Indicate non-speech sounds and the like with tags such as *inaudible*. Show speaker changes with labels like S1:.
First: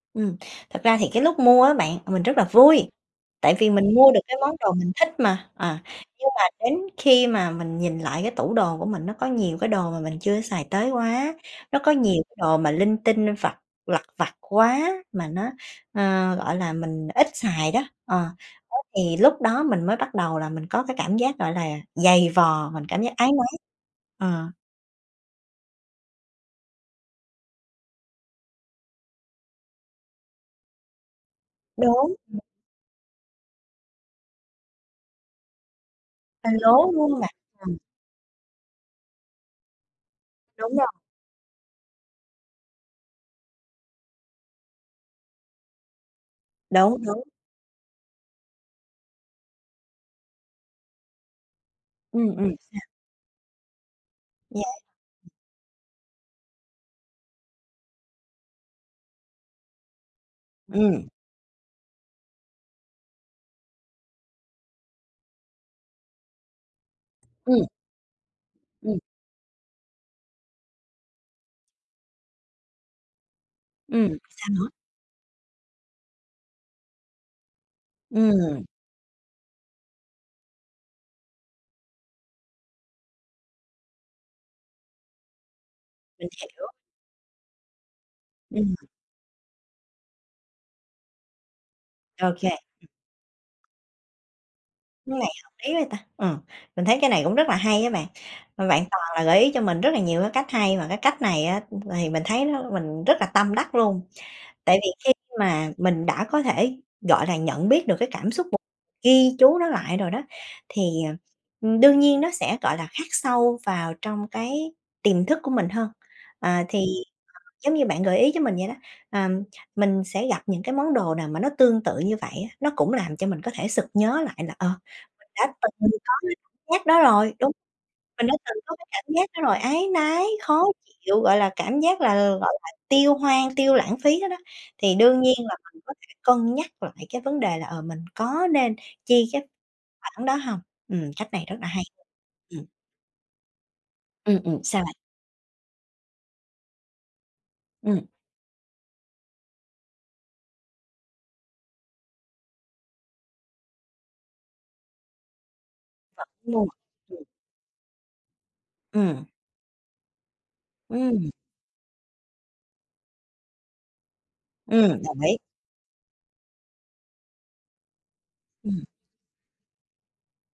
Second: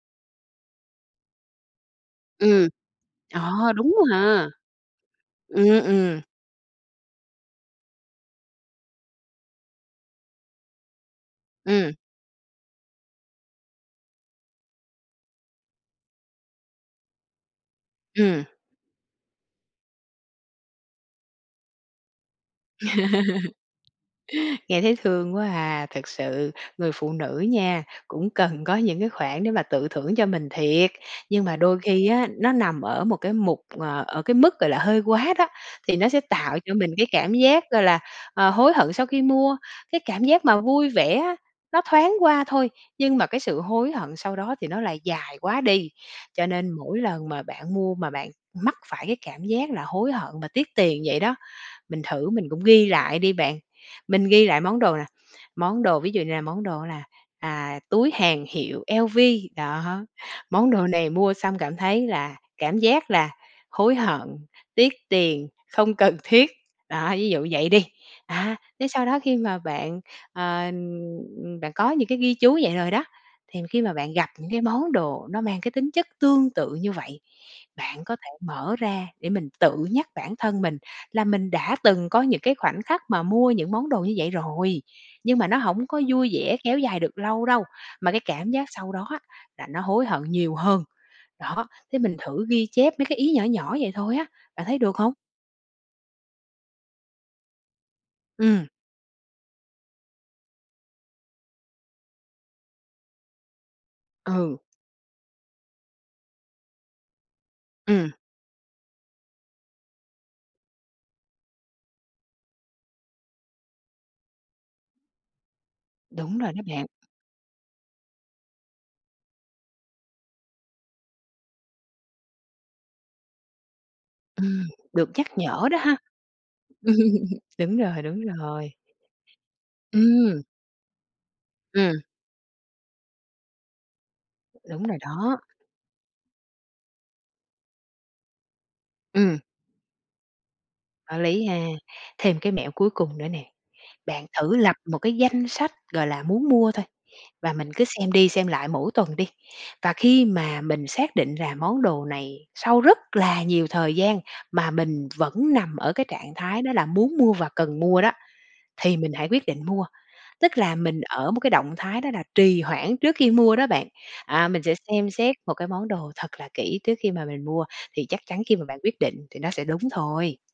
S1: Ừm, thật ra thì cái lúc mua á bạn, mình rất là
S2: Ừm.
S1: vui, tại vì
S2: Ờ,
S1: mình
S2: đúng đó
S1: mua được cái
S2: ha.
S1: món đồ mình thích mà, à,
S2: Ừm, ừm.
S1: nhưng mà đến khi mà mình nhìn lại cái tủ đồ của mình nó có nhiều cái đồ mà mình chưa xài tới quá, nó có
S2: Ừm.
S1: nhiều cái đồ mà linh tinh vặt lặt vặt quá mà nó, ơ, gọi là, mình ít xài đó, ờ,
S2: Ừm.
S1: đó thì lúc đó mình mới bắt đầu là mình có cái cảm giác, gọi là, dày vò, mình cảm giác áy
S2: *laughs*
S1: náy, ờ.
S2: Nghe thấy thương quá à. Thực sự người phụ nữ nha, cũng cần có những cái khoản để mà tự thưởng cho mình thiệt, nhưng mà đôi khi
S1: Đúng,
S2: á
S1: ừm.
S2: nó nằm ở một cái mục, ờ, ở cái mức, gọi là, hơi quá đó thì nó sẽ
S1: Hơi
S2: tạo cho
S1: lố,
S2: mình
S1: đúng
S2: cái
S1: hông bạn?
S2: cảm giác,
S1: Ừm.
S2: gọi là, ờ, hối hận sau khi mua. Cái cảm giác mà
S1: Đúng rồi.
S2: vui vẻ á, nó thoáng qua thôi, nhưng mà cái sự hối hận sau đó thì nó lại dài quá đi. Cho nên
S1: Đúng,
S2: mỗi
S1: đúng.
S2: lần mà bạn mua mà bạn mắc phải cái cảm giác là hối hận mà tiếc tiền vậy đó, mình thử
S1: Ừm,
S2: mình
S1: ừm,
S2: cũng
S1: sao?
S2: ghi lại đi bạn. Mình ghi lại
S1: Yeah.
S2: món đồ nè, món đồ ví dụ như là món đồ là, à, túi hàng hiệu LV đó, món đồ
S1: Ừm.
S2: này mua xong cảm thấy là cảm giác là hối hận, tiếc tiền, không cần thiết. Đó, ví dụ
S1: Ừm.
S2: vậy đi, á, thế
S1: Ừm.
S2: sau đó khi mà bạn, ờ, ừm, đã có những cái ghi chú vậy rồi đó, thì khi mà
S1: Ừm,
S2: bạn gặp
S1: sao
S2: những cái
S1: nữa?
S2: món đồ nó mang cái tính chất tương tự như vậy, bạn có thể
S1: Ừm.
S2: mở ra để mình tự nhắc bản thân mình là mình đã từng có những cái khoảnh khắc mà mua những món đồ như vậy rồi, nhưng mà nó hổng có
S1: Mình
S2: vui vẻ
S1: hiểu.
S2: kéo dài được lâu đâu mà cái cảm giác
S1: Ừm.
S2: sau đó á là nó hối hận nhiều hơn. Đó, thế mình
S1: Ô
S2: thử
S1: kê.
S2: ghi
S1: Ừm.
S2: chép mấy cái ý nhỏ nhỏ vậy thôi á, bạn thấy được hông?
S1: Cái này hợp lý vậy ta, ừm, mình thấy cái này cũng rất là hay á bạn, mà
S2: Ừm.
S1: bạn toàn là gợi ý cho mình rất là nhiều cái cách hay mà cái cách này á thì mình thấy nó mình rất là tâm đắc luôn.
S2: Ừ.
S1: Tại vì khi mà mình đã có thể, gọi là, nhận biết được cái
S2: Ừm.
S1: cảm xúc và ghi chú nó lại rồi đó thì, ờ, ưm, đương nhiên nó sẽ, gọi là, khắc sâu vào trong cái tiềm thức của mình hơn.
S2: Đúng rồi đó
S1: À,
S2: bạn.
S1: thì giống như bạn gợi ý cho mình vậy đó, ờm, mình sẽ gặp những cái món đồ nào mà nó tương tự như vậy á, nó cũng làm cho mình có thể sực nhớ lại là,
S2: Ừm,
S1: ờ,
S2: được
S1: mình
S2: nhắc
S1: đã
S2: nhở
S1: từng
S2: đó ha.
S1: có cái cảm giác đó rồi.
S2: *laughs*
S1: Đúng,
S2: Đúng rồi, đúng
S1: mình đã từng
S2: rồi.
S1: có cái cảm giác đó rồi, áy náy,
S2: Ừm.
S1: khó chịu, gọi là, cảm giác
S2: Ừm.
S1: là, gọi là, tiêu hoang, tiêu lãng phí đó đó,
S2: Đúng
S1: thì
S2: rồi
S1: đương nhiên
S2: đó.
S1: là mình có thể cân nhắc lại cái vấn đề là, ờ, mình có nên chi
S2: Ừm.
S1: cái khoản đó hông. Ừm,
S2: Có
S1: cách này
S2: lý
S1: rất
S2: ha.
S1: là hay.
S2: Thêm cái
S1: Ừm.
S2: mẹo cuối cùng nữa nè. Bạn
S1: Ừm,
S2: thử
S1: ừm,
S2: lập
S1: sao bạn?
S2: một cái danh sách, gọi là, muốn mua thôi và mình cứ
S1: Ừm.
S2: xem đi xem lại mỗi tuần đi. Và khi mà mình xác định là món đồ này sau rất là nhiều thời gian mà mình vẫn nằm ở cái
S1: Vẫn
S2: trạng thái
S1: mua,
S2: đó là muốn
S1: ừm.
S2: mua và cần mua đó thì mình
S1: Ừm.
S2: hãy quyết định mua. Tức là mình ở
S1: Ừm.
S2: một cái động thái đó là trì hoãn trước khi mua đó bạn. À, mình sẽ
S1: Ừm,
S2: xem
S1: đồng
S2: xét
S1: ý.
S2: một cái món đồ thật là kỹ trước khi mà mình mua, thì chắc chắn khi mà bạn
S1: Ừm.
S2: quyết định thì nó sẽ đúng thôi.